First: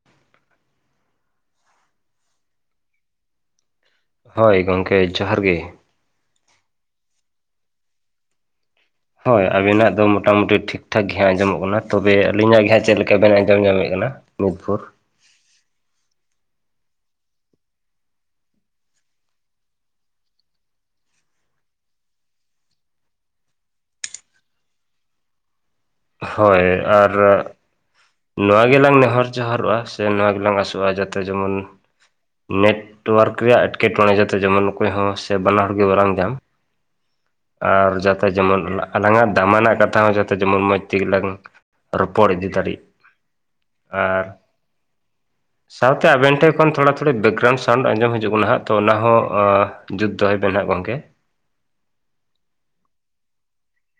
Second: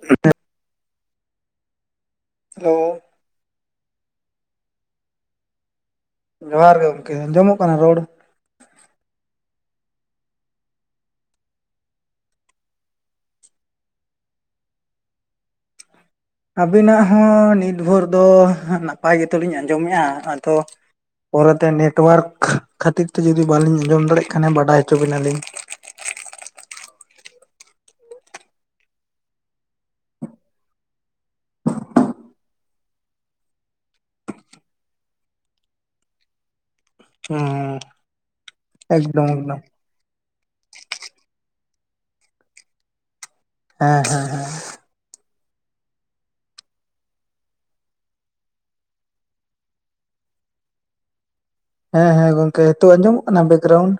[unintelligible] Hello. ᱦᱳᱭ ᱜᱚᱝᱠᱮ ᱡᱚᱦᱟᱨ ᱜᱮ ᱡᱚᱦᱟᱨ ᱜᱮ ᱜᱚᱝᱠᱮ ᱟᱸᱡᱚᱢᱚᱜ ᱠᱟᱱᱟ ᱨᱚᱲ? ᱦᱳᱭ ᱟᱵᱤᱱᱟᱜ ᱫᱚ ᱢᱚᱴᱟ ᱢᱩᱴᱤ ᱴᱷᱤᱠ ᱴᱷᱟᱠ ᱜᱮ ᱦᱟᱸᱜ ᱟᱸᱡᱚᱢᱚᱜ ᱠᱟᱱᱟ᱾ ᱛᱚᱵᱮ ᱟᱹᱞᱤᱧᱟᱜ ᱜᱮ ᱦᱟᱸᱜ ᱪᱮᱫ ᱞᱮᱠᱟ ᱵᱮᱱ ᱟᱸᱡᱚᱢ ᱧᱟᱢᱮᱫ ᱠᱟᱱᱟ? ᱱᱤᱫ ᱵᱷᱩᱨ ᱟᱹᱵᱤᱱᱟᱜ ᱦᱚᱸ ᱱᱤᱛ ᱵᱷᱳᱨ ᱫᱚ ᱱᱟᱯᱟᱭ ᱜᱮᱛᱚᱞᱤᱧ ᱟᱸᱡᱚᱢᱮᱫᱼᱟ ᱟᱫᱚ ᱯᱟᱨᱮᱛᱮ ᱱᱮᱴᱚᱣᱟᱨᱠ ᱠᱷᱟᱹᱛᱤᱨ ᱡᱩᱫᱤ ᱵᱟᱞᱤᱧ ᱟᱸᱡᱚᱢ ᱫᱟᱲᱮᱭᱟᱜ ᱠᱷᱟᱱ ᱵᱟᱰᱟᱭ ᱦᱚᱪᱚ ᱵᱤᱱᱟᱞᱤᱧ ᱦᱳᱭ ᱟᱨ ᱱᱚᱣᱟ ᱜᱮᱞᱟᱝ ᱱᱮᱦᱚᱨ ᱡᱚᱦᱟᱨᱚᱜᱼᱟ᱾ ᱥᱮ ᱱᱚᱣᱟ ᱜᱮᱞᱟᱝ ᱟᱥᱚᱜᱼᱟ ᱡᱟᱛᱮ ᱡᱮᱢᱚᱱ ᱱᱮᱴᱚᱣᱟᱨᱠ ᱨᱮᱭᱟᱜ ᱮᱸᱴᱠᱮᱴᱚᱬᱮ ᱡᱟᱛᱮ ᱡᱮᱢᱚᱱ ᱚᱠᱚᱭ ᱦᱚᱸ ᱥᱮ ᱵᱟᱱᱟ ᱦᱚᱲ ᱜᱮ ᱵᱟᱝ ᱧᱟᱢ [inaudible] ᱟᱨ ᱡᱟᱛᱮ ᱡᱮᱢᱚᱱ ᱮᱠᱫᱚᱢ ᱟᱞᱟᱝᱟᱜ ᱮᱠᱫᱚᱢ ᱫᱟᱢᱟᱱᱟᱜ ᱠᱟᱛᱷᱟ ᱦᱚᱸ ᱡᱟᱛᱮ ᱡᱮᱢᱚᱱ ᱢᱚᱡᱽ ᱛᱮᱜᱮ ᱞᱟᱝ ᱨᱚᱯᱚᱲ ᱤᱫᱤ ᱫᱟᱲᱤᱜ ᱦᱮᱸ ᱦᱮᱸ ᱟᱨ ᱦᱮᱸ [inaudible] ᱥᱟᱶᱛᱮ ᱟᱵᱮᱱ ᱴᱷᱮᱱ ᱠᱷᱚᱱ ᱛᱷᱚᱲᱟ ᱛᱷᱚᱲᱤ ᱵᱮᱠᱜᱨᱟᱣᱩᱱᱰ ᱥᱟᱣᱩᱱᱰ ᱟᱸᱡᱚᱢ ᱦᱤᱡᱩᱜ ᱠᱟᱱᱟ ᱦᱟᱜ ᱛᱚ ᱚᱱᱟ ᱦᱚᱸ ᱡᱩᱛ ᱫᱚᱦᱚᱭ ᱵᱮᱱ ᱦᱟᱸᱜ ᱜᱚᱝᱠᱮ ᱦᱮᱸ ᱦᱮᱸ ᱜᱚᱝᱠᱮ ᱦᱤᱛᱚ ᱟᱸᱡᱚ ᱢᱚᱜ ᱠᱟᱱᱟ ᱵᱮᱠᱜᱨᱟᱣᱩᱱᱰ?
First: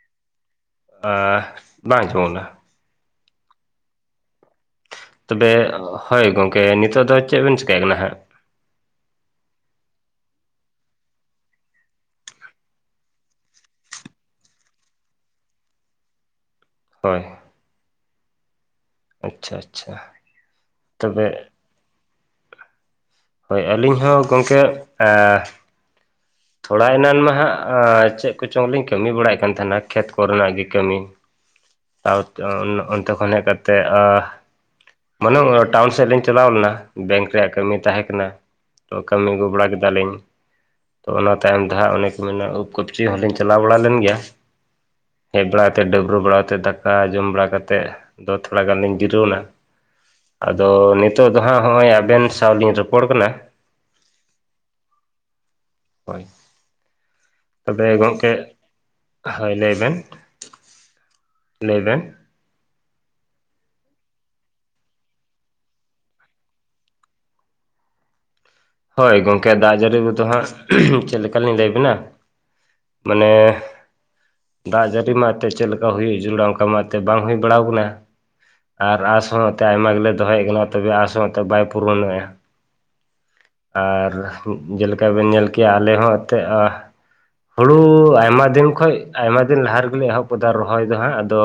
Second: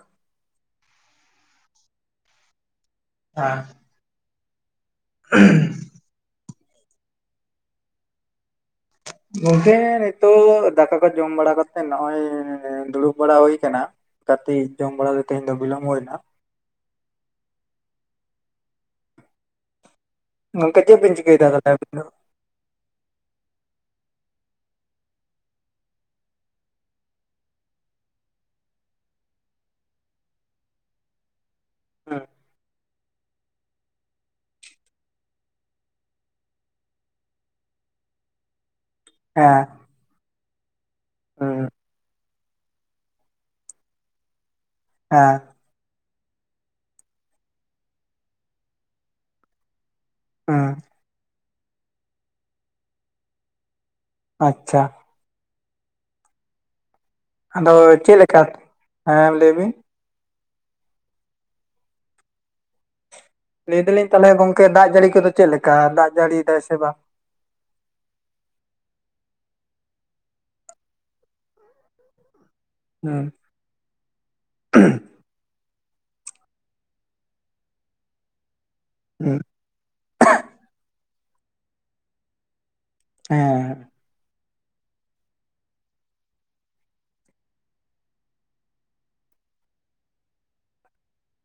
ᱟ ᱵᱟᱝ ᱟᱡᱚᱢᱱᱟ᱾ [unintelligible] ᱛᱚᱵᱮ ᱦᱳᱭ ᱜᱚᱝᱠᱮ ᱱᱤᱛᱳᱜ ᱫᱚ ᱪᱮᱫ ᱵᱮᱤᱱ ᱪᱮᱠᱟᱹᱭ ᱠᱟᱱᱟ ᱦᱟᱸᱜ? ᱜᱚᱝᱠᱮ ᱱᱤᱛᱚᱜ ᱫᱟᱠᱟ ᱠᱚ ᱡᱚᱢ ᱵᱟᱲᱟ ᱠᱟᱛᱮᱜ ᱱᱚᱼᱚᱭ ᱫᱩᱲᱩᱵ ᱵᱟᱲᱟ ᱦᱩᱭ ᱟᱠᱟᱱᱟ‍᱾ ᱠᱟᱴᱤᱡ ᱡᱚᱢ ᱵᱟᱲᱟ ᱛᱮᱦᱮᱧ ᱫᱚ ᱵᱤᱞᱚᱢᱵ ᱦᱩᱭᱮᱱᱟ ᱦᱳᱭ᱾ ᱟᱪᱪᱷᱟ ᱟᱪᱪᱷᱟ᱾ ᱜᱚᱝᱠᱮ ᱪᱮᱫ ᱵᱤᱱ ᱪᱤᱠᱟᱹᱭ ᱛᱚᱵᱮ ᱛᱟᱦᱚᱞᱮ ᱟᱵᱤᱱ ᱫᱚ? ᱦᱳᱭ ᱟᱹᱞᱤᱧ ᱦᱚᱸ ᱜᱚᱝᱠᱮ ᱟᱻ ᱛᱷᱚᱲᱟ ᱮᱱᱟᱱ ᱢᱟ ᱦᱟᱸᱜ ᱟᱻᱪᱮᱫ ᱠᱚᱪᱚᱝᱞᱤᱧ ᱠᱟᱹᱢᱤ ᱵᱟᱲᱟᱭᱮᱫ ᱠᱟᱱ ᱛᱟᱦᱮᱱᱟ ᱠᱷᱮᱛ ᱠᱚᱨᱮᱱᱟᱜ ᱜᱮ ᱠᱟᱹᱢᱤ᱾ [inaudible] [unintelligible] ᱚᱱᱛᱮ ᱠᱷᱚᱱ ᱦᱮᱡ ᱠᱟᱛᱮᱫ ᱢᱟᱱᱮ ᱚᱱᱟ ᱴᱟᱣᱩᱱ ᱥᱮᱫ ᱞᱤᱧ ᱪᱟᱞᱟᱣ ᱞᱮᱱᱟ ᱵᱮᱝᱠ ᱨᱮᱭᱟᱜ ᱠᱟᱹᱢᱤ ᱛᱟᱦᱮᱸ ᱠᱟᱱᱟ᱾ ᱛᱚ ᱠᱟᱹᱢᱤ ᱟᱹᱜᱩ ᱦᱮᱸ ᱵᱟᱲᱟ ᱠᱮᱫᱟᱞᱤᱧ᱾ ᱛᱚ ᱚᱱᱟ ᱛᱟᱭᱚᱢ ᱡᱟᱦᱟ ᱫᱚ ᱦᱟᱸᱜ ᱚᱱᱮ ᱠᱚ ᱢᱮᱱᱟ ᱩᱵ ᱠᱚᱯᱪᱤ ᱦᱚᱸᱞᱤᱧ ᱪᱟᱞᱟᱣ ᱵᱟᱲᱟ ᱞᱮᱱ ᱜᱮᱭᱟ ᱦᱮᱸ ᱦᱮᱡ ᱵᱟᱲᱟ ᱛ ᱰᱟᱹᱵᱨᱟᱣ ᱵᱟᱲᱟ ᱠᱟᱛᱮᱫ ᱫᱟᱠᱟ ᱡᱚᱢ ᱵᱟᱲᱟ ᱠᱟᱛᱮᱫ ᱫᱚ ᱛᱷᱚᱲᱟ ᱜᱟᱱ ᱞᱤᱧ ᱡᱤᱨᱟᱹᱣ ᱮᱱᱟ᱾ ᱦᱮᱸ ᱟᱫᱚ ᱱᱤᱛᱳᱜ ᱫᱚ ᱦᱟᱸᱜ ᱦᱚᱸᱜᱼᱚᱭ ᱟᱵᱮᱱ ᱥᱟᱶᱞᱤᱧ ᱨᱚᱯᱚᱲ ᱠᱟᱱᱟ᱾ ᱟᱪᱪᱷᱟ ᱾ ᱦᱳᱭ ᱟᱫᱚ ᱛᱚᱵᱮ ᱪᱮᱫ ᱜᱚᱜᱠᱮ ᱞᱮᱠᱟ? ᱦᱮᱸ ᱦᱳᱭ ᱵᱤᱱ ᱞᱟᱹᱭ ᱵᱮᱱ ᱞᱟᱹᱭ ᱵᱮᱱ ᱞᱟᱹᱭ ᱫᱟᱞᱤᱧ ᱛᱟᱦᱚᱞᱮ ᱜᱚᱝᱠᱮ ᱫᱟᱜ ᱡᱟᱹᱲᱤ ᱠᱚᱫᱚ ᱪᱮᱫ ᱞᱮᱠᱟ ᱫᱟᱜ ᱡᱟᱹᱲᱤᱭ ᱫᱟᱭ ᱥᱮ ᱵᱟᱝ? ᱦᱳᱭ ᱜᱚᱝᱠᱮ ᱫᱟᱜ ᱡᱟᱹᱲᱤ ᱨᱮᱫᱚ ᱦᱟᱸᱜ ᱪᱮᱫ ᱞᱮᱠᱟ ᱞᱤᱧ ᱞᱟᱹᱭ ᱟᱵᱮᱱᱟ ᱦᱩᱸ ᱢᱟᱱᱮ ᱫᱟᱜ ᱡᱟᱹᱨᱤ ᱢᱟ ᱮᱱᱛᱮᱫ ᱪᱮᱫ ᱞᱮᱠᱟ ᱦᱩᱭᱩᱜᱼᱟ᱾ ᱡᱩᱞᱲᱟ ᱢᱟ ᱮᱱᱛᱮᱫ ᱵᱟᱝ ᱦᱩᱭ ᱵᱟᱲᱟᱣ ᱟᱠᱟᱱᱟ᱾ ᱟᱨ ᱟᱸᱥ ᱦᱩᱸ ᱦᱚᱸᱚᱸ ᱛᱮ ᱟᱭᱢᱟ ᱜᱮᱞᱮ ᱫᱚᱦᱚᱭᱮᱫ ᱠᱟᱱᱟ ᱛᱚᱵᱮ ᱟᱥᱚᱸ ᱮᱱᱛᱮ ᱵᱟᱭ ᱯᱩᱨᱚᱱᱚᱜᱼᱟ᱾ ᱦᱮᱸ ᱟᱨ ᱡᱮᱞᱮᱠᱟ ᱵᱮᱱ ᱧᱮᱞ ᱠᱮᱜᱟ ᱟᱞᱮ ᱦᱚᱸ ᱮᱱᱛᱮᱫ ᱦᱩᱲᱩ ᱟᱭᱢᱟ ᱫᱤᱱ ᱠᱷᱚᱱᱚᱡ ᱟᱭᱢᱟ ᱫᱤᱱ ᱞᱟᱦᱟ ᱨᱮᱜᱮ ᱞᱮ‌ ᱮᱦᱚᱵ ᱠᱟᱫᱟ ᱨᱚᱦᱚᱭ ᱫᱚ ᱦᱟᱸᱜ ᱟᱫᱚ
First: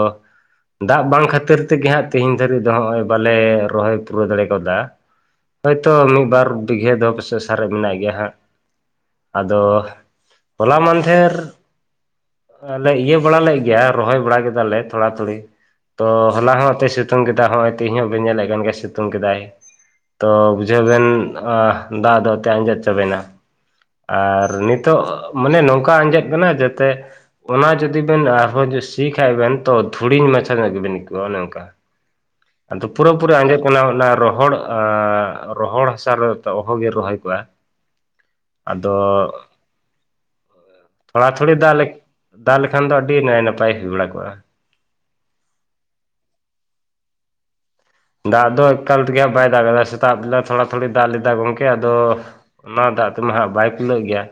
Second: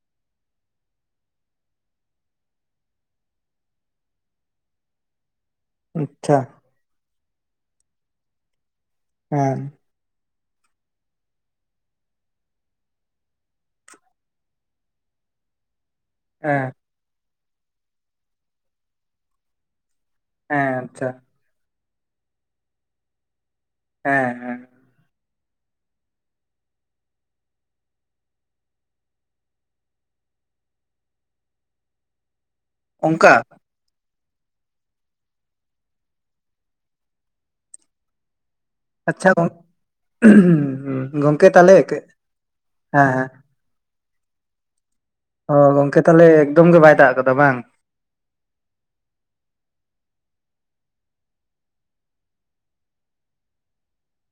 ᱫᱟᱜ ᱵᱟᱝ ᱠᱷᱟᱹᱛᱤᱨ ᱛᱮᱜᱮ ᱦᱟᱸᱜ ᱛᱮᱤᱦᱤᱧ ᱫᱷᱟᱹᱨᱤᱡ ᱫᱚ ᱦᱚᱜᱼᱚᱭ ᱵᱟᱞᱮ ᱨᱚᱦᱚᱭ ᱯᱩᱨᱟᱹᱣ ᱫᱟᱲᱮ ᱠᱟᱣᱫᱟ᱾ [inaudible] ᱦᱳᱭᱛᱳ ᱢᱤᱷ, ᱟᱪᱪᱷᱟ ᱵᱟᱨ ᱵᱤᱜᱷᱟᱹ ᱫᱚ ᱯᱟᱥᱮᱜ ᱥᱟᱨᱮ ᱢᱮᱱᱟᱜ ᱜᱮᱭᱟ ᱦᱟᱸᱜ ᱦᱮᱸ ᱟᱫᱚ ᱦᱚᱞᱟ ᱢᱟᱱᱫᱷᱮᱨ ᱟᱞᱮ ᱤᱭᱟᱹ ᱵᱟᱲᱟ ᱞᱮᱫ ᱜᱮᱭᱟ ᱨᱚᱦᱚᱭ ᱵᱟᱲᱟ ᱠᱮᱫᱟᱞ ᱞᱮ ᱛᱷᱚᱲᱟ ᱛᱷᱩᱚᱲᱤ᱾ ᱛᱚ ᱦᱚᱞᱟ ᱦᱚᱸ ᱦᱮᱸ ᱮᱛᱚᱭ ᱥᱤᱛᱩᱝ ᱠᱮᱫᱟᱭ ᱦᱚᱸᱜᱼᱚᱭ ᱛᱮ ᱤᱧ ᱦᱚᱸ ᱵᱟᱹᱧ ᱧᱮᱞᱮᱫ ᱠᱟᱱ ᱜᱮᱭᱟ ᱥᱤᱛᱩᱝ ᱠᱮᱫᱟᱭ᱾ ᱛᱚ ᱦᱮᱸ ᱵᱩᱡᱷᱟᱹᱣ ᱵᱮᱱ ᱟᱪᱪᱷᱟ ᱫᱟᱜ ᱫᱚ ᱮᱱᱛᱮᱫ ᱟᱸᱡᱮᱫ ᱪᱟᱵᱮᱱᱟ᱾ ᱦᱮᱸ ᱟᱨ ᱦᱮᱸ ᱱᱤᱛ ᱛᱚᱜ ᱱᱤᱛᱚᱜ ᱢᱟᱱᱮ ᱱᱚᱝᱠᱟ ᱟᱸᱡᱮᱫ ᱠᱟᱱᱟ ᱡᱟᱛᱮ ᱚᱱᱟ ᱡᱩᱫᱤ ᱵᱮᱱ ᱟᱨᱦᱚᱸᱫ ᱥᱤ ᱠᱷᱟᱱᱡ ᱵᱮᱱ ᱛᱚ ᱫᱷᱩᱲᱤᱧ ᱢᱟᱪᱷᱟ ᱧᱚᱜ ᱜᱮᱵᱮᱱ ᱟᱹᱭᱠᱟᱹᱟᱹᱜᱣᱟ ᱚᱱᱮ ᱚᱱᱠᱟ᱾ ᱟᱫᱚ ᱯᱩᱨᱟᱹ ᱚᱱᱠᱟ ᱯᱩᱨᱤ ᱟᱸᱡᱮᱫ ᱠᱟᱱᱟ ᱚᱱᱟ ᱨᱚᱦᱚᱲ ᱟᱻ ᱨᱚᱦᱚᱲ ᱦᱟᱥᱟ ᱚᱦᱚᱜᱮ ᱨᱚᱦᱚᱭ ᱠᱚᱜᱼᱟ᱾ ᱟᱫᱚ ᱟᱪᱪᱷᱟ ᱜᱚᱝ ᱛᱷᱚᱲᱟ ᱜᱚᱝᱠᱮ ᱛᱷᱩᱲᱤ ᱛᱟᱦᱚᱞᱮ ᱫᱟᱜ, ᱦᱮᱸ ᱫᱟᱜ ᱞᱮᱠᱷᱟᱱ ᱫᱚ ᱟᱹᱰᱤ ᱦᱮᱸ ᱱᱟᱭ ᱱᱟᱯᱟᱭ ᱦᱩᱭ ᱵᱟᱲᱟ ᱠᱚᱜᱼᱟ᱾ ᱚ ᱜᱚᱝᱠᱮ ᱛᱟᱦᱟᱞᱮ ᱮᱠᱫᱚᱢ ᱜᱮ ᱵᱟᱭ ᱫᱟᱜ ᱟᱠᱟᱫᱟ ᱵᱟᱝ? ᱫᱟᱜ ᱫᱚ ᱮᱠᱟᱞ ᱛᱮᱜᱮᱟᱸᱜ ᱵᱟᱭ ᱫᱟᱜ ᱠᱟᱫᱟ ᱥᱮᱛᱟᱜ ᱵᱮᱞᱟ ᱛᱷᱚᱲᱟ ᱛᱷᱚᱲᱤ ᱫᱟᱜ ᱞᱮᱫᱟ ᱜᱚᱢᱠᱮ ᱟᱫᱚ ᱚᱱᱟ ᱫᱟᱜ ᱛᱮᱢᱟ ᱦᱟᱸᱜ ᱵᱟᱭ ᱯᱷᱩᱞᱟᱹᱜ ᱜᱮᱭᱟ᱾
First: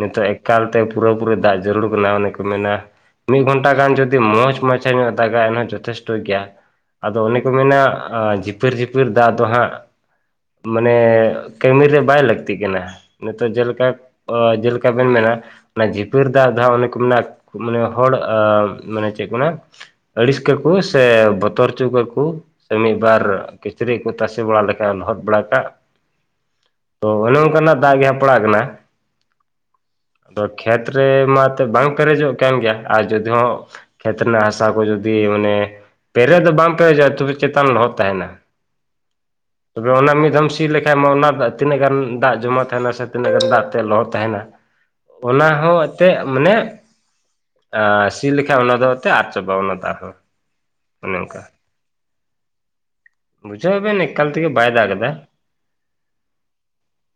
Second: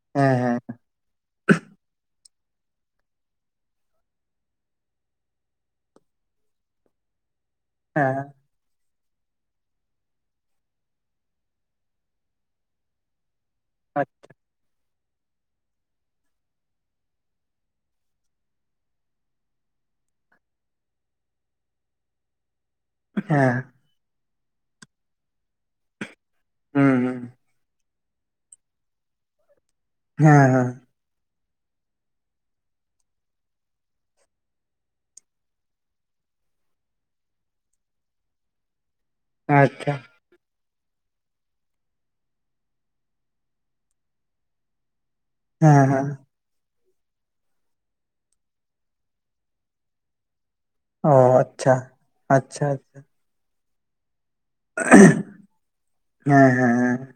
ᱱᱤᱛᱚᱜ ᱦᱮᱸ ᱦᱮᱸ ᱮᱠᱟᱞᱛᱮ ᱯᱩᱨᱟᱹᱯᱩᱨᱩᱨᱤ ᱫᱟᱜ ᱡᱟᱹᱨᱩᱲ ᱠᱟᱱᱟ ᱚᱱᱮ ᱠᱚ ᱢᱮᱱᱟ ᱢᱤᱫ ᱜᱷᱚᱱᱴᱟ ᱜᱟᱱ ᱡᱩᱫᱤ ᱢᱚᱡᱽ ᱢᱟᱪᱷᱟ ᱧᱚᱜ ᱫᱟᱜᱟ ᱮᱱᱦᱚᱸ ᱡᱚᱛᱷᱮᱥᱴᱚ ᱜᱮᱭᱟ ᱟᱫᱚ ᱚᱱ ᱠᱚ ᱢᱮᱱᱟ ᱦᱮᱸ ᱡᱷᱤᱯᱤᱨ ᱡᱷᱤᱯᱟᱹᱨ ᱫᱟᱜ ᱫᱚ ᱦᱟᱸᱜ ᱢᱟᱱᱮ ᱠᱟᱹᱢᱤᱨᱮ ᱵᱟᱭ ᱞᱟᱹᱠᱛᱤᱜ ᱠᱟᱱᱟ ᱱᱤᱛᱚᱜ ᱡᱮᱞᱮᱠᱟ ᱚ ᱡᱮᱞᱮᱠᱟ ᱵᱮᱱ ᱢᱮᱱᱟ ᱚᱱᱟ ᱡᱷᱤᱯᱟᱹᱨ ᱫᱟᱜ ᱫᱚᱜ ᱚᱱᱮ ᱠᱚ ᱢᱮᱱᱟᱜ, ᱢᱟᱱᱮ ᱦᱚᱲ ᱢᱟᱱᱮ ᱪᱮᱫ ᱠᱚ ᱢᱮ ᱟᱹᱲᱤᱥ ᱠᱟᱠᱚ ᱥᱮ ᱵᱚᱛᱚᱨ ᱚᱪᱚ ᱠᱟᱠᱚ ᱥᱮ ᱢᱤᱫᱵᱟᱨ ᱦᱮᱸ ᱠᱤᱪᱨᱤᱡ ᱠᱚ ᱛᱟᱥᱮ ᱵᱟᱲᱟ ᱞᱮᱠᱷᱟᱱ ᱞᱚᱦᱚᱫ ᱵᱟᱲᱟ ᱠᱟᱜ᱾ ᱦᱩᱸ ᱛᱚ ᱦᱩᱸ ᱚᱱᱮ ᱚᱱᱠᱟᱱᱟᱜ ᱫᱟᱜ ᱜᱮ ᱦᱟᱸᱜ ᱯᱟᱲᱟᱜ ᱠᱟᱱᱟ ᱦᱮᱸ ᱟᱫᱚ ᱦᱮᱸ ᱠᱷᱮᱛ ᱨᱮ ᱢᱟ ᱮᱱᱛ ᱵᱟᱝ ᱯᱮᱨᱮᱡᱚᱜ ᱠᱟᱱ ᱜᱮᱭᱟ᱾ ᱟᱨ ᱡᱩᱫᱤ ᱦᱚᱸ ᱠᱷᱮᱛ ᱨᱮᱱᱟᱜ ᱦᱟᱥᱟ ᱠᱚ ᱡᱚᱫᱤ ᱢᱟᱱᱮ, ᱯᱮᱨᱮ ᱫᱚ ᱵᱟᱝᱢ ᱯᱮᱨᱮᱡᱚᱜᱼᱟ ᱛᱚᱵᱮ ᱪᱮᱛᱟᱱ ᱞᱚᱦᱚᱫ ᱛᱟᱦᱮᱱᱟ᱾ ᱛᱚᱵᱮ ᱟᱪᱪᱷᱟ ᱚᱱᱟ ᱢᱤᱫ ᱫᱷᱟᱢ ᱥᱤ ᱞᱠᱷ ᱮᱱᱠᱷᱟᱱᱡ ᱢᱟ ᱚᱱᱟ ᱛᱤᱱᱟᱹᱜ ᱜᱟᱱ ᱫᱟᱜ ᱡᱚᱢᱟ ᱛᱟᱦᱮᱱᱟ ᱥᱮ ᱛᱤᱱᱟᱹᱜ ᱜᱟᱱ ᱫᱟᱜ ᱛᱮ ᱞᱚᱦᱚᱫ ᱛᱟᱦᱮᱱᱟ᱾ ᱚᱱᱟ ᱦᱚᱸ ᱦᱮᱸ ᱦᱮᱸ ᱮᱱᱛᱮᱫ ᱢᱟᱱᱮ ᱥᱤ ᱞᱮᱠᱷᱟ ᱚᱱᱟ ᱫᱚ ᱮᱛ ᱟᱫ ᱪᱟᱵᱟ ᱚᱱᱟ ᱫᱚ ᱟᱨᱦᱚᱸ᱾ ᱚ ᱟᱪᱷᱟ ᱟᱪᱷᱟ ᱟᱪᱷᱟ᱾ ᱵᱩᱡᱷᱟᱹᱣ ᱵᱮᱱ ᱮᱠᱟᱞ ᱛᱮᱜᱮ ᱵᱟᱭ ᱫᱟᱜ ᱟᱠᱟᱫᱟ᱾ ᱦᱮᱸ ᱦᱮᱸ ᱦᱮᱸ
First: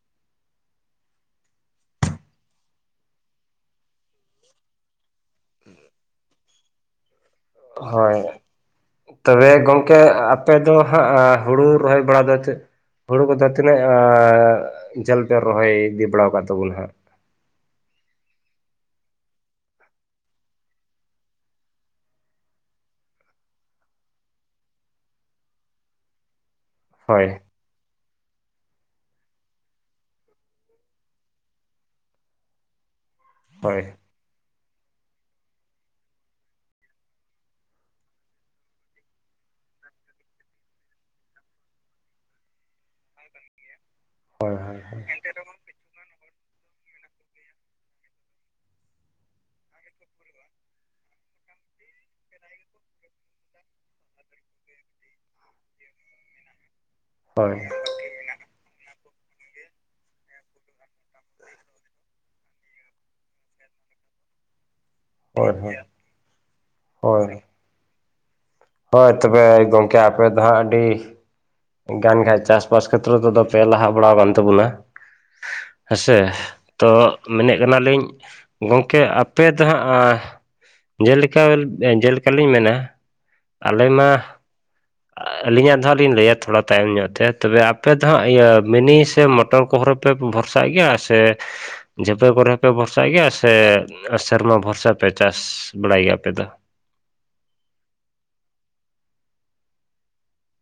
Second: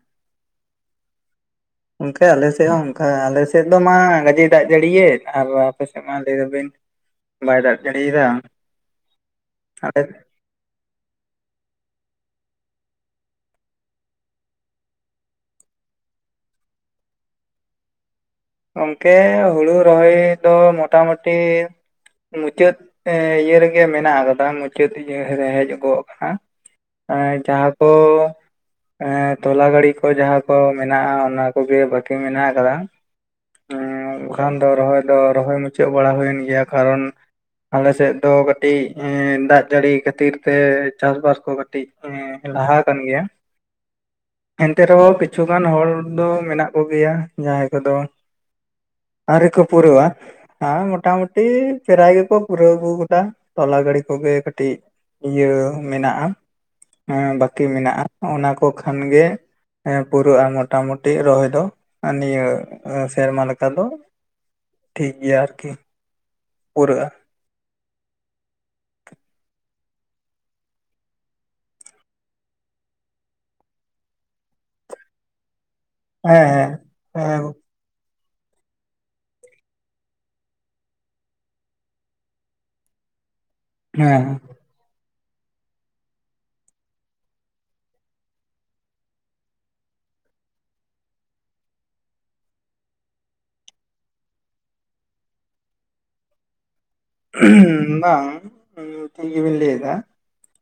ᱚᱝᱠᱮ ᱟᱞᱮᱥᱮᱫ ᱦᱚᱸ ᱚᱱᱠᱟ ᱟᱞᱮᱥᱮᱫ ᱫᱚ ᱢᱟ ᱜᱟᱹᱡᱮ ᱫᱟᱜ ᱡᱟᱹᱲᱤᱭᱮᱫ ᱟᱨ ᱟᱯᱮᱥᱮᱫ ᱢᱟ ᱞᱟᱹᱭ ᱫᱟᱵᱤᱱ [unintelligible] ᱦᱳᱭ ᱡᱟᱹᱲᱤᱭᱮᱫᱟ ᱾ ᱛᱚᱵᱮ ᱜᱚᱝᱠᱮ ᱟᱞᱮ ᱟᱯᱮ ᱫᱚ ᱦᱟᱸᱜ ᱦᱳᱲᱳ ᱨᱚᱦᱚᱭ ᱵᱟᱲᱟ ᱫᱚ ᱪᱮᱫ ᱦᱳᱲᱳ ᱠᱚᱫᱚ ᱛᱤᱱᱟᱹᱜ ᱡᱷᱟᱹᱞ ᱯᱮ ᱨᱚᱦᱚᱭ ᱤᱫᱤ ᱵᱟᱲᱟ ᱟᱠᱟᱫ ᱛᱟᱵᱚᱱᱟ ᱦᱟᱸᱜ? ᱜᱚᱝᱠᱮ, ᱦᱳᱲᱳ ᱨᱚᱦᱚᱭ ᱫᱚ ᱢᱚᱴᱟᱢᱩᱴᱤ ᱢᱩᱪᱟᱹᱫ ᱤᱭᱟᱹ ᱨᱮᱜᱮ ᱢᱮᱱᱟᱜ ᱟᱠᱟᱫᱟ, ᱢᱩᱪᱟᱹᱫ ᱤᱭᱟᱹ ᱨᱮ ᱦᱮᱡ ᱜᱚᱜ ᱟᱠᱟᱱᱟ ᱾ ᱮ ᱦᱳᱭ ᱡᱟᱦᱟᱸ ᱠᱚ ᱮᱸ ᱛᱚᱞᱟ ᱜᱟᱹᱲᱤ ᱠᱚ ᱡᱟᱦᱟᱸ ᱠᱚ ᱢᱮᱱᱟᱜᱼᱟ ᱚᱱᱟ ᱠᱚᱜᱮ ᱵᱟᱠᱤ ᱢᱮᱱᱟᱜ ᱟᱠᱟᱫᱟ ᱾ ᱦᱳᱭ ᱾ ᱵᱟᱠᱷᱟᱱ ᱫᱚ ᱨᱚᱦᱚᱭ ᱫᱚ ᱨᱚᱦᱚᱭ ᱢᱩᱪᱟᱹᱫ ᱵᱟᱲᱟ ᱦᱩᱭᱮᱱ ᱜᱮᱭᱟ, ᱠᱟᱨᱚᱱ ᱟᱞᱮ ᱥᱮᱫ ᱫᱚ ᱠᱟᱹᱴᱤᱡ ᱫᱟᱜ ᱡᱟᱹᱲᱤ ᱠᱷᱟᱹᱛᱤᱨ ᱛᱮ ᱪᱟᱥ ᱵᱟᱥ ᱠᱚ ᱠᱟᱹᱴᱤᱡ ᱦᱮᱸ᱾ ᱞᱟᱦᱟ ᱠᱟᱱ ᱜᱮᱭᱟ ᱾ ᱦᱳᱭ ᱦᱳᱭ ᱮᱱᱛᱮ ᱨᱮᱦᱚᱸ ᱠᱤᱪᱷᱩ ᱜᱟᱱ ᱦᱚᱲ ᱫᱚ ᱢᱮᱱᱟᱜ ᱠᱚᱜᱮᱭᱟ, ᱡᱟᱦᱟᱸᱭ ᱠᱚᱫᱚ ᱟᱹᱣᱨᱤ ᱠᱚ ᱯᱩᱨᱩᱣᱟ ᱾ ᱦᱮᱸ, ᱢᱚᱴᱟ ᱢᱩᱴᱤ ᱯᱮᱨᱟᱭ ᱜᱮᱠᱚ ᱯᱩᱨᱟᱹᱣ ᱟᱹᱜᱩ ᱟᱠᱟᱫᱟ, ᱛᱚᱞᱟ ᱜᱟᱹᱲᱤ ᱠᱚᱜᱮ ᱠᱟᱹᱴᱤᱡ ᱤᱭᱟᱹ ᱢᱮᱱᱟᱜ-ᱟ, ᱮᱸ ᱵᱟᱹᱠᱤ ᱦᱳᱭ ᱢᱮᱱᱟᱜ-ᱟ᱾ ᱚᱱᱟ ᱠᱚ ᱠᱷᱟᱱ ᱜᱮ ᱮ ᱯᱩᱨᱟᱹᱜ-ᱟ, ᱢᱚᱴᱟ ᱢᱳᱴᱤ ᱨᱚᱦᱚᱭ ᱫᱚ, ᱱᱤᱭᱟᱹ ᱥᱮᱨᱢᱟ ᱞᱮᱠᱟ ᱫᱚ ᱴᱷᱤᱠ ᱜᱮᱭᱟ ᱟᱨᱠᱤ ᱦᱳᱭ ᱯᱩᱨᱟᱹᱜ-ᱟ ᱾ ᱦᱳᱭ ᱦᱳᱭ ᱛᱚᱵᱮ ᱜᱚᱝᱠᱮ ᱟᱯᱮ ᱫᱚ ᱦᱟᱸᱟᱜ ᱟᱹᱰᱤ ᱜᱟᱱ ᱠᱷᱟᱡ ᱪᱟᱥᱵᱟᱥ ᱠᱷᱮᱛᱨᱮ ᱛᱮᱫᱚ ᱯᱮ ᱞᱟᱦᱟ ᱵᱟᱲᱟ ᱟᱠᱟᱱ ᱛᱟᱵᱚᱱᱟ ᱾ ᱦᱮᱸᱥᱮ? ᱦᱮᱸ ᱦᱮᱸ ᱛᱚ ᱢᱮᱱᱮᱜ ᱠᱟᱱᱟ ᱞᱤᱧ ᱜᱚᱝᱠᱮ ᱟᱯᱮ ᱛᱚ ᱦᱟᱸᱜ ᱮᱸ ᱡᱮᱞᱮᱠᱟ ᱡᱮᱞᱮᱠᱟ ᱞᱤᱧ ᱢᱮᱱᱟ ᱟᱞᱮ ᱢᱟ, ᱦᱮᱸ ᱟᱹᱞᱤᱧᱟᱜ ᱫᱚ ᱦᱟᱸᱜ ᱞᱤᱧ ᱞᱟᱹᱭᱟ ᱛᱷᱚᱲᱟ ᱛᱟᱭᱚᱢ ᱧᱚᱜ ᱛᱮ, ᱛᱚᱵᱮ ᱟᱯᱮ ᱫᱚ ᱦᱟᱸᱜ ᱤᱭᱟᱹ ᱢᱤᱱᱤ ᱥᱮ ᱢᱚᱴᱚᱨ ᱠᱚᱦᱚᱸᱨ ᱯᱮ ᱵᱷᱚᱨᱥᱟᱜ ᱜᱮᱭᱟ ᱥᱮ ᱡᱟᱹᱯᱮ ᱯᱚᱨᱮ ᱦᱚᱸ ᱯᱮ ᱵᱷᱚᱨᱥᱟᱜ ᱜᱮᱭᱟ ᱥᱮ ᱥᱮᱨᱢᱟ ᱵᱷᱚᱨᱥᱟ ᱯᱮ ᱪᱟᱥ ᱵᱟᱲᱟᱭ ᱜᱮᱭᱟ ᱟᱯᱮ ᱫᱚ? ᱦᱩᱸᱻ ᱵᱟᱝ ᱴᱷᱤᱠ ᱜᱮᱵᱮᱱ ᱞᱟᱹᱭ ᱫᱟ ᱾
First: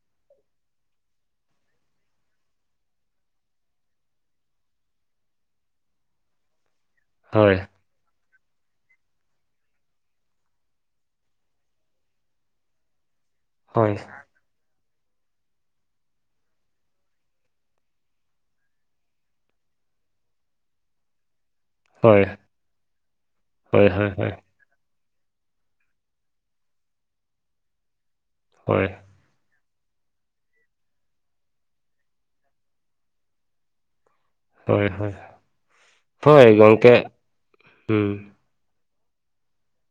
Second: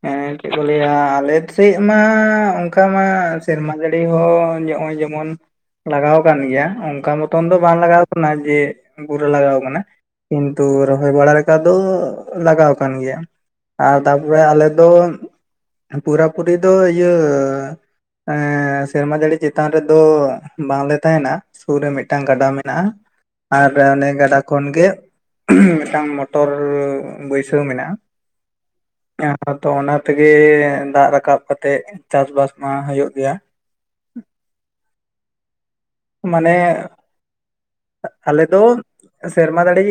ᱦᱮᱸ ᱪᱮᱫ ᱠᱚ ᱞᱟᱹᱭᱟ ᱟᱞᱮᱥᱮᱫ ᱢᱟ ᱚᱱᱠᱟ ᱢᱟ ᱥᱮᱨᱢᱟ ᱡᱟᱹᱲᱤ ᱦᱚᱸ ᱦᱚᱸᱜ-ᱚᱭ ᱡᱮᱢᱚ ᱢᱚᱱ ᱞᱟᱜᱟᱣ ᱟᱠᱟᱱ ᱜᱮᱭᱟ, ᱚᱝ ᱠᱟᱱ ᱢᱚᱛᱚᱱ ᱫᱚ ᱦᱳᱭ ᱵᱟᱝ ᱞᱟᱜᱟᱣ ᱠᱟᱱᱟ ᱡᱮ ᱯᱩᱨᱟᱹ ᱞᱟᱜᱟᱣ ᱠᱟᱱᱟ ᱾ ᱠᱤᱱᱛᱩ ᱨᱚᱦᱚᱭ ᱵᱟᱲᱟ [unintelligible] ᱫᱚ ᱞᱟᱜᱟᱣ ᱠᱟᱱ ᱜᱮᱭᱟ ᱦᱳᱭ ᱟᱨ ᱛᱟᱨᱚᱨᱮ ᱟᱞᱮ ᱫᱚ ᱯᱩᱨᱟᱹ ᱯᱩᱨᱤ ᱫᱚ ᱤᱭᱟᱹ ᱮᱸᱻ ᱥᱮᱨᱢᱟ ᱡᱟᱹᱲᱤ ᱪᱮᱛᱟᱱ ᱨᱮᱫᱚ ᱵᱟᱝᱞᱮ ᱛᱟᱦᱮᱱᱟ ᱾ ᱥᱩᱨ ᱨᱮ ᱢᱤᱫᱴᱟᱝ ᱦᱳᱭ ᱜᱟᱰᱟ ᱢᱮᱱᱟᱜ-ᱟ ᱟᱨ ᱦᱳᱭ ᱚᱱᱮ ᱦᱳᱭ ᱜᱟᱰᱟ ᱠᱷᱚᱱ ᱜᱮ ᱢᱤᱫᱴᱟᱝ ᱢᱚ ᱴᱚᱨᱻ ᱵᱟᱹᱭᱥᱟᱹᱣ ᱢᱮᱱᱟᱜ-ᱟ ᱾ ᱦᱳᱭ ᱾ ᱮᱸ ᱟᱫᱚ ᱚᱱᱟ ᱛᱮᱜᱮ ᱫᱟᱜ ᱨᱟᱠᱟᱵ ᱠᱟᱛᱮ ᱪᱟᱥᱵᱟᱥ ᱢᱟ ᱦᱩᱭᱩᱜ ᱜᱮᱭᱟ ᱾ ᱦᱳᱭ ᱦᱳᱭ ᱾ ᱢᱟᱱᱮ ᱦᱩᱸ ᱟᱞᱮ ᱫᱚ ᱥᱮᱨᱢᱟ ᱡᱟᱹᱲᱤ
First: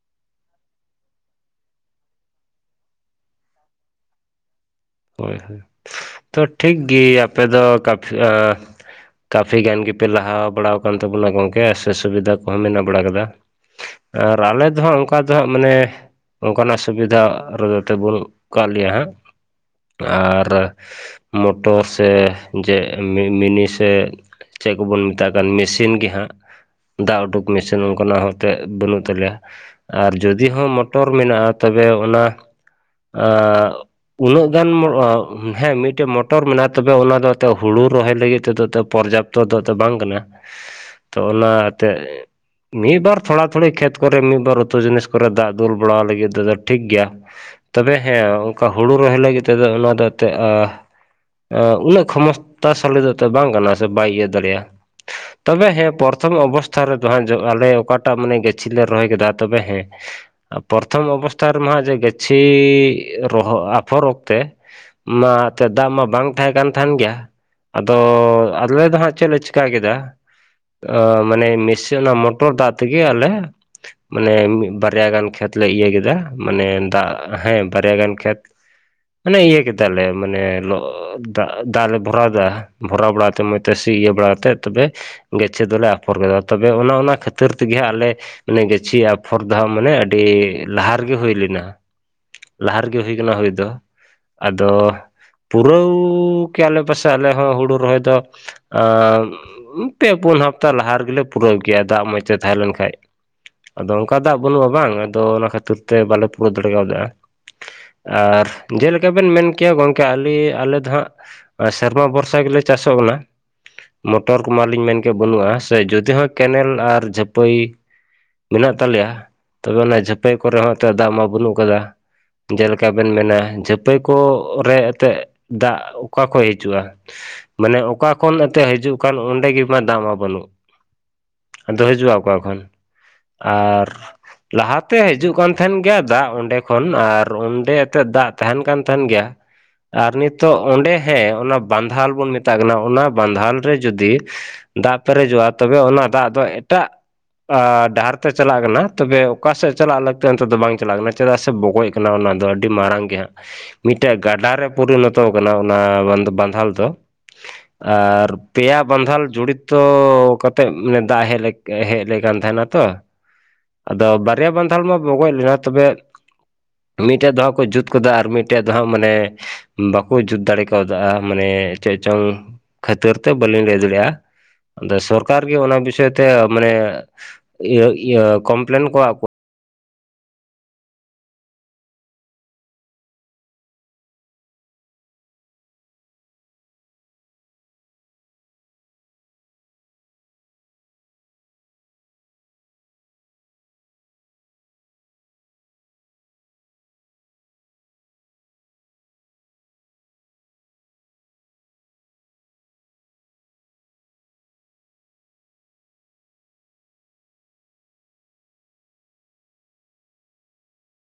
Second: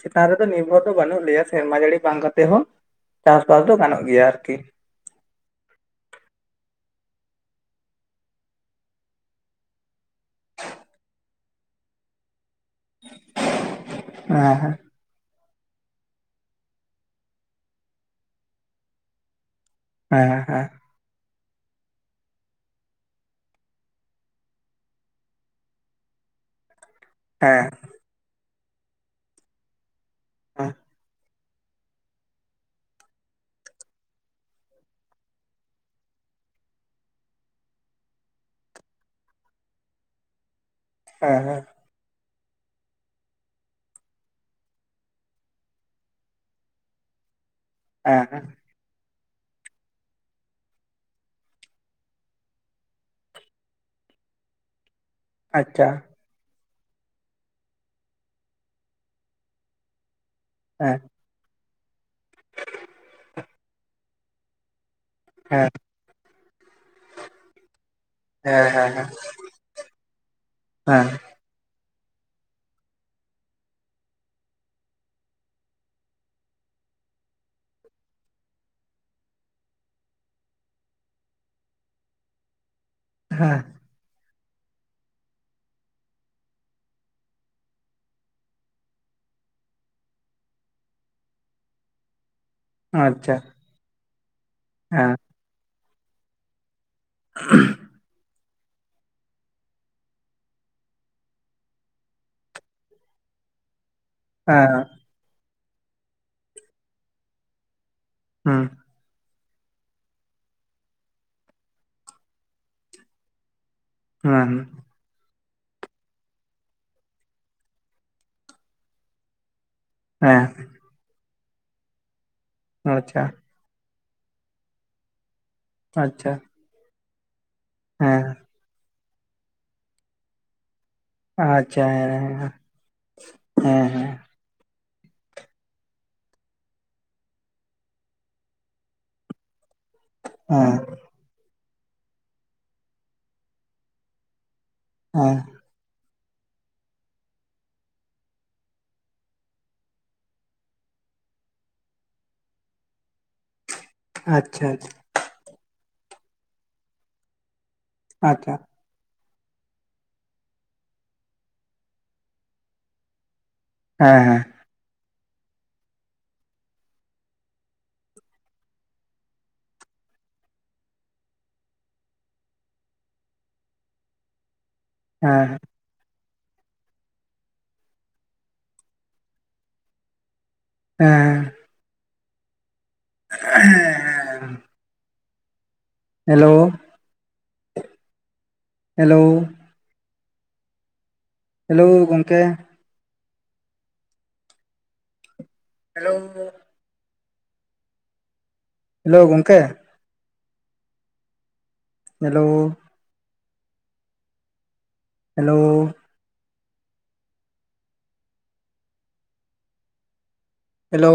ᱪᱮᱛᱟᱱ ᱨᱮᱫᱚ ᱱᱤᱨᱵᱷᱚᱨ ᱫᱚ ᱵᱟᱹᱱᱩᱜ ᱞᱮᱭᱟ ᱥᱮᱨᱢᱟ ᱫᱟᱹᱲᱤ ᱵᱟᱝ ᱠᱟᱛᱮ ᱦᱚᱸ ᱪᱟᱥᱵᱟᱥ ᱫᱚ ᱜᱟᱱᱚᱜ ᱜᱮᱭᱟ ᱟᱨᱠᱤ᱾ ᱦᱳᱭ ᱦᱳᱭ, ᱛᱚ ᱴᱷᱤᱠ ᱜᱮ ᱟᱯᱮ ᱫᱚ ᱠᱟᱯᱷᱤ ᱮᱸ ᱠᱟᱯᱷᱤ ᱜᱟᱱ ᱜᱮ ᱯᱮ ᱞᱟᱦᱟ ᱵᱟᱲᱟᱣᱟ ᱟᱠᱟᱱ ᱛᱟᱵᱚᱱᱟ ᱜᱚᱝᱠᱮ ᱥᱮ ᱥᱩᱵᱤᱫᱟ ᱠᱚᱦᱚᱸ ᱢᱮᱱᱟᱜ ᱵᱟᱲᱟ ᱠᱟᱫᱟ ᱟᱨ ᱟᱞᱮ ᱦᱮᱸ ᱫᱚ ᱦᱟᱸᱜ ᱚᱝ ᱚᱝᱠᱟ ᱫᱚ ᱦᱟᱸᱜ ᱢᱟᱱᱮ ᱚᱱᱠᱟ ᱱᱟᱜ ᱥᱩᱵᱤᱫᱷᱟ ᱨᱳᱨᱳᱛᱮᱵᱚᱱ ᱟᱠᱟᱜ ᱞᱮᱭᱟ ᱦᱟᱸᱜ ᱾ ᱦᱮᱸ ᱟᱨ ᱦᱮᱸ ᱢᱚᱴᱚᱨ ᱥᱮ ᱡᱮ ᱢᱤ-ᱢᱤᱱᱤ ᱥᱮ ᱪᱮᱜ ᱠᱚᱵᱚᱱ ᱢᱮᱛᱟᱜ ᱠᱟᱱ ᱢᱮᱥᱤᱱ ᱜᱮ ᱦᱟᱸᱜ ᱫᱟᱜ ᱩᱰᱩᱠ ᱦᱮᱸ ᱦᱮᱸ ᱢᱮᱥᱤᱱ ᱚᱱᱠᱟᱱᱟᱜ ᱦᱚᱛᱮᱜ ᱵᱟᱹᱱᱩᱜ ᱛᱟᱞᱮᱭᱟ ᱟᱨ ᱡᱩᱫᱤ ᱦᱚᱸ ᱢᱚᱴᱚᱨ ᱢᱮᱱᱟᱜ-ᱟ ᱛᱚᱵᱮ ᱚᱱᱟ ᱮᱸ ᱩᱱᱟᱹᱜ ᱜᱟᱱ ᱦᱮᱸ ᱢᱤᱫᱴᱮᱡ ᱢᱚᱴᱚᱨ ᱢᱮᱱᱟᱜ-ᱟ, ᱛᱚᱵᱮ ᱚᱱᱟ ᱫᱚ ᱛᱚ ᱦᱩᱲᱩ ᱨᱚᱦᱚᱭ ᱞᱟᱹᱜᱤᱫ ᱛᱮᱫᱚ ᱛᱮ ᱯᱚᱨᱡᱟᱯ ᱛᱚ ᱫᱷᱚᱛᱮ ᱵᱟᱝ ᱠᱟᱱᱟ ᱛᱚ ᱦᱮᱸ ᱦᱮᱸ ᱚᱱᱟ ᱦᱮᱸ ᱮᱛᱮ ᱢᱤᱫ ᱵᱟᱨ ᱛᱷᱚᱲᱤ ᱠᱷᱮᱛ ᱠᱚᱨᱮ ᱢᱤᱫ ᱵᱟᱨ ᱩᱛᱩ ᱡᱤᱱᱤᱥ ᱠᱚᱨᱮ ᱫᱟᱜ ᱫᱩᱞ ᱵᱟᱲᱟᱣ ᱞᱟᱹᱜᱤᱫᱚ ᱴᱷᱤᱠ ᱜᱮᱭᱟ᱾ ᱛᱚᱵᱮ ᱦᱮᱸ ᱚᱝᱠᱟ ᱦᱩᱲᱩ ᱨᱚᱦᱚᱭ ᱞᱟᱹᱜᱤᱫ ᱛᱮᱫᱚ ᱚᱱᱟ ᱫᱚ ᱛᱮᱜ ᱟᱸ ᱩᱱᱟᱹᱜ ᱠᱷᱚᱢᱚᱥᱛᱟ ᱥᱟᱞᱤ ᱫᱚ ᱛᱚ ᱵᱟᱝ ᱠᱟᱱᱟ ᱥᱮ ᱵᱟᱭ ᱤᱭᱟᱹ ᱫᱟᱲᱮᱭᱟᱜ-ᱟ, ᱛᱚᱵᱮ ᱟᱪᱪᱷᱟ ᱦᱮᱸ ᱯᱚᱨ ᱯᱨᱚᱛᱷᱚᱢ ᱚᱵᱚᱥᱛᱷᱟ ᱨᱮ ᱫᱚ ᱦᱟᱸᱜ ᱟᱞᱮ ᱚᱠᱟᱴᱟᱜ ᱢᱟᱱᱮ ᱜᱟᱹᱪᱷᱤ ᱞᱮ ᱨᱚᱦᱚᱭ ᱠᱮᱫᱟ ᱛᱚᱵᱮ ᱦᱮᱸ ᱦᱮᱸ ᱯᱨᱚᱛᱷᱚᱢ ᱚᱵᱚᱥᱛᱷᱟ ᱨᱮᱢᱟᱦᱟᱸᱜ ᱡᱮ ᱜᱟᱹᱪᱷᱤ ᱨᱚᱦᱚ ᱟᱯᱷᱚᱨ ᱚᱠᱛᱮ ᱚᱱᱟ ᱛᱮ ᱦᱮᱸ ᱫᱟᱜ ᱢᱟ ᱵᱟᱝ ᱛᱟᱦᱮᱸ ᱠᱟᱱ ᱛᱟᱦᱮᱱ ᱜᱮᱭᱟ ᱟᱫᱚ ᱦᱮᱸ ᱦᱮᱸ ᱟᱞᱮ ᱫᱚ ᱦᱮᱸ ᱦᱮᱸ ᱦᱟᱸᱜ ᱪᱮᱫ ᱞᱮ ᱪᱤᱠᱟ ᱠᱮᱫᱟ, ᱦᱮᱸ ᱮᱸ ᱢᱟᱱᱮ ᱢᱮᱥ ᱪᱮᱜ ᱚᱱᱟ ᱢᱚᱴᱚᱨ ᱫᱟᱜ ᱛᱮᱜᱮ ᱟᱞᱮ ᱢᱟᱱᱮ ᱢᱤᱜ ᱵᱟᱨᱭᱟ ᱜᱟᱱ ᱠᱷᱮᱛ ᱞᱮ ᱤᱭᱟᱹ ᱠᱮᱫᱟ ᱢᱟᱱᱮ ᱫᱟᱜ ᱦᱮᱸ ᱵᱟᱨᱭᱟ ᱜᱟᱱ ᱠᱷᱮᱛ ᱢᱟᱱᱮ ᱤᱭᱟᱹ ᱠᱮᱫᱟᱞᱮ ᱢᱟᱱᱮ ᱞᱚ ᱫᱟᱜ ᱫᱟᱜ ᱞᱮ ᱵᱷᱚᱨᱟᱣ ᱮᱫᱟ ᱵᱷᱚᱨᱟᱣ ᱵᱟᱲᱟᱛᱮ ᱢᱚᱸᱡ ᱛᱮ ᱤᱭᱟᱹ ᱵᱟᱲᱟᱛᱮᱫ ᱛᱚᱵᱮ ᱜᱮᱪᱷᱮ ᱫᱚᱞᱮ ᱟᱯᱷᱚᱨ ᱠᱮᱫᱟ ᱛᱚᱵᱮ ᱚᱱᱟ ᱚᱱᱟ ᱠᱷᱟᱹᱛᱤᱨ ᱛᱮᱜᱮ ᱟᱞᱮ ᱟᱱᱮ ᱟᱯᱷᱚᱨ ᱫᱷᱚ ᱢᱟᱱᱮ ᱟᱹᱰᱤ ᱞᱟᱦᱟ ᱨᱮᱜᱮ ᱦᱩᱭ ᱞᱮᱱᱟ᱾ ᱞᱟᱦᱟ ᱨᱮᱜᱮ ᱦᱩᱭ ᱠᱟᱱᱟ ᱟᱪᱪᱷᱟ ᱦᱩᱭ ᱫᱚ ᱟᱫᱚ ᱦᱮᱸ ᱯᱩᱨᱟᱹᱣ ᱠᱤ ᱟᱞᱮ ᱯᱟᱥᱮ ᱟᱞᱮ ᱦᱚᱸ ᱦᱩᱲᱩ ᱨᱚᱦᱚᱭ ᱫᱚ ᱟᱻᱢ ᱯᱮ ᱯᱩᱱ ᱦᱟᱯᱛᱟ ᱞᱟᱦᱟ ᱨᱮᱜᱮ ᱯᱩᱨᱟᱹᱣ ᱜᱮᱭᱟ ᱫᱟᱜ ᱢᱚᱸᱡᱽ ᱛᱮ ᱛᱟᱦᱮᱸ ᱞᱮᱱᱠᱟᱡ᱾ ᱟᱫᱚ ᱚᱱᱠᱟ ᱫᱟᱜ ᱵᱟᱹᱱᱩᱜᱼᱟ ᱦᱮᱸ ᱵᱟᱝ ᱟᱫᱚ ᱚᱱᱟ ᱠᱷᱟᱹᱛᱤᱨ ᱛᱮ ᱵᱟᱞᱮ ᱯᱩᱨᱟᱹᱣ ᱫᱟᱲᱮ ᱠᱟᱣᱫᱟ᱾ ᱟᱨ ᱦᱩᱸ ᱡᱮᱞᱮᱠᱟ ᱵᱮᱱ ᱢᱮᱱ ᱠᱮᱭᱟ ᱜᱚᱢᱠᱮ ᱟᱞᱮ ᱟᱞᱮ ᱫᱚ ᱦᱟᱸᱜ ᱟᱨ ᱥᱮᱨᱢᱟ ᱵᱷᱚᱨᱥᱟ ᱜᱮᱞᱮ ᱪᱟᱥᱚᱜ ᱠᱟᱱᱟ ᱢᱚᱴᱚᱨ ᱦᱮᱸ ᱠᱚᱢᱟᱞᱤᱧ ᱢᱮᱱ ᱠᱮᱫ ᱜᱮ ᱵᱟᱹᱱᱩᱜᱼᱟ ᱥᱮ ᱡᱩᱫᱤ ᱦᱚᱸ ᱠᱮᱱᱮᱞ ᱟᱨ ᱡᱷᱟᱹᱯᱟᱹᱭ ᱢᱮᱱᱟᱜ ᱛᱟᱞᱮᱭᱟ ᱛᱚᱵᱮ ᱚᱱᱟ ᱡᱟᱹᱯᱟᱹᱭ ᱦᱮᱸ ᱠᱚᱨᱮ ᱦᱚᱸ ᱮᱛᱮᱜ ᱫᱟᱜ ᱢᱟ ᱵᱟᱹᱱᱩᱜ ᱠᱟᱫᱟ ᱡᱮᱞᱮᱠᱟ ᱵᱮᱱ ᱟᱪᱪᱷᱟ ᱢᱮᱱᱟ ᱡᱟᱹᱯᱟᱹᱭ ᱠᱚ ᱨᱮ ᱮᱛᱮᱜ ᱫᱟᱜ ᱚᱠᱟ ᱟᱪᱪᱷᱟ ᱠᱷᱚᱡ ᱦᱤᱡᱩᱜᱼᱟ? ᱢᱟᱱᱮ ᱚᱠᱟ ᱦᱮᱸ ᱠᱷᱚᱱ ᱮᱛᱮ ᱦᱤᱡᱩᱜ ᱠᱟᱱ ᱚᱸᱰᱮ ᱜᱮᱢᱟ ᱫᱟᱜ ᱢᱟ ᱵᱟᱹᱱᱩᱜ᱾ ᱟᱫᱚ ᱟᱪᱪᱷᱟ ᱦᱮᱸ ᱦᱤᱡᱩᱜᱼᱟ ᱠᱚ ᱦᱮᱸ ᱠᱷᱚᱱ ᱟᱨ ᱦᱮᱸ ᱞᱟᱦᱟᱛᱮ ᱦᱤᱡᱩᱜ ᱠᱟᱱ ᱛᱟᱦᱮᱱ ᱜᱮᱭᱟ ᱫᱟᱜ ᱚᱸᱰᱮ ᱠᱷᱚᱱ ᱟᱨ ᱚᱸᱰᱮ ᱮᱛᱮᱜ ᱫᱟᱜ ᱛᱟᱦᱮᱸᱱ ᱠᱟᱱ ᱛᱟᱦᱮᱸᱱ ᱜᱮᱭᱟ ᱟᱨ ᱱᱤᱛᱚᱜ ᱦᱮᱸ ᱚᱸᱰᱮ ᱦᱮᱸ ᱚᱱᱟ ᱵᱟᱸᱫᱷᱟᱞ ᱵᱚᱱ ᱢᱮᱛᱟᱜ ᱠᱟᱱᱟ ᱚᱱᱟ ᱵᱟᱸᱫᱷᱟᱞ ᱨᱮ ᱡᱩᱫᱤ ᱫᱟᱜ ᱦᱮᱸ ᱯᱮᱨᱮᱡᱚᱜᱼᱟ ᱛᱚᱵᱮ ᱚᱱᱟ ᱫᱟᱜ ᱫᱚ ᱮᱴᱟᱜ ᱟᱨ ᱰᱟᱦᱟᱨ ᱛᱮ ᱪᱟᱞᱟᱜ ᱠᱟᱱᱟ ᱛᱚᱵᱮ ᱚᱠᱟ ᱥᱮᱫ ᱪᱟᱞᱟᱜ ᱞᱟᱹᱠᱛᱤ ᱚᱱᱛᱮ ᱫᱚ ᱵᱟᱝ ᱪᱟᱞᱟᱜ ᱠᱟᱱᱟ ᱪᱮᱫᱟᱜ ᱥᱮ ᱵᱚᱜᱚᱡ ᱟᱱᱟ ᱚᱱᱟ ᱫᱚ ᱟᱹᱰᱤ ᱢᱟᱨᱟᱝ ᱜᱮ ᱦᱟᱸᱜ ᱢᱤᱫᱴᱮᱡ ᱜᱟᱰᱟᱨᱮ ᱟᱪᱪᱷᱟ ᱯᱚᱨᱤᱱᱚᱛᱚ ᱠᱟᱱᱟ ᱚᱱᱟ ᱵᱟᱱᱫᱚ ᱵᱟᱸᱫᱷᱟᱞ ᱫᱚ᱾ ᱟᱨ ᱟᱪᱪᱷᱟ ᱯᱮᱭᱟ᱾ ᱵᱟᱸᱫᱷᱟᱞ ᱡᱚᱲᱤᱛᱚ ᱠᱟᱛᱮᱫ ᱢᱟᱱᱮ ᱫᱟᱜ ᱦᱮᱡ ᱞᱮ ᱦᱮᱡ ᱞᱮᱱ ᱠᱟᱱ ᱛᱟᱦᱮᱱᱟ ᱛᱚ᱾ ᱟᱫᱚ ᱦᱮᱸ ᱵᱟᱨᱭᱟ ᱵᱟᱸᱫᱷᱟᱲ ᱢᱟ ᱵᱚᱜᱚᱡ ᱞᱮᱱᱟ ᱛᱚᱵᱮ ᱢᱤᱫᱴᱮᱡ ᱫᱚ ᱦᱟᱸᱜ ᱠᱚ ᱡᱩᱛ ᱩᱱᱠᱩ ᱫᱚ ᱟᱨ ᱢᱤᱫᱴᱮᱡ ᱫᱚ ᱦᱟᱸᱜ ᱢᱟᱱᱮ ᱵᱟᱠᱚ ᱡᱩᱛ ᱫᱟᱲᱮ ᱠᱟᱣᱫᱟ ᱢᱟᱱᱮ ᱪᱮᱫ ᱪᱚᱝ ᱠᱷᱛᱤᱨ ᱛᱨ ᱵᱥᱞᱤᱣ ᱞᱟᱹᱭ ᱫᱟᱲᱮᱭᱟᱜ-ᱟ᱾ ᱟᱫᱚ ᱥᱚᱨᱠᱟᱨ ᱜᱮ ᱦᱮᱸ ᱚᱱᱟ ᱵᱤᱥᱚᱭ ᱛᱮ ᱤᱭᱟᱹ ᱤᱭᱟᱹ ᱢᱟᱱᱮ ᱠᱚᱢᱯᱞᱮᱱ ᱠᱚᱣᱟ ᱠᱚ᱾ ᱦᱮᱸ᱾ ᱦᱮᱸ᱾ ᱦᱮᱞᱳᱻ ᱦᱮᱞᱳ ᱦᱮᱞᱳᱻ ᱜᱚᱢᱠᱮ᱾ ᱦᱮᱞᱳᱻ ᱦᱮᱞᱳ ᱜᱚᱢᱠᱮ? Hello hello hello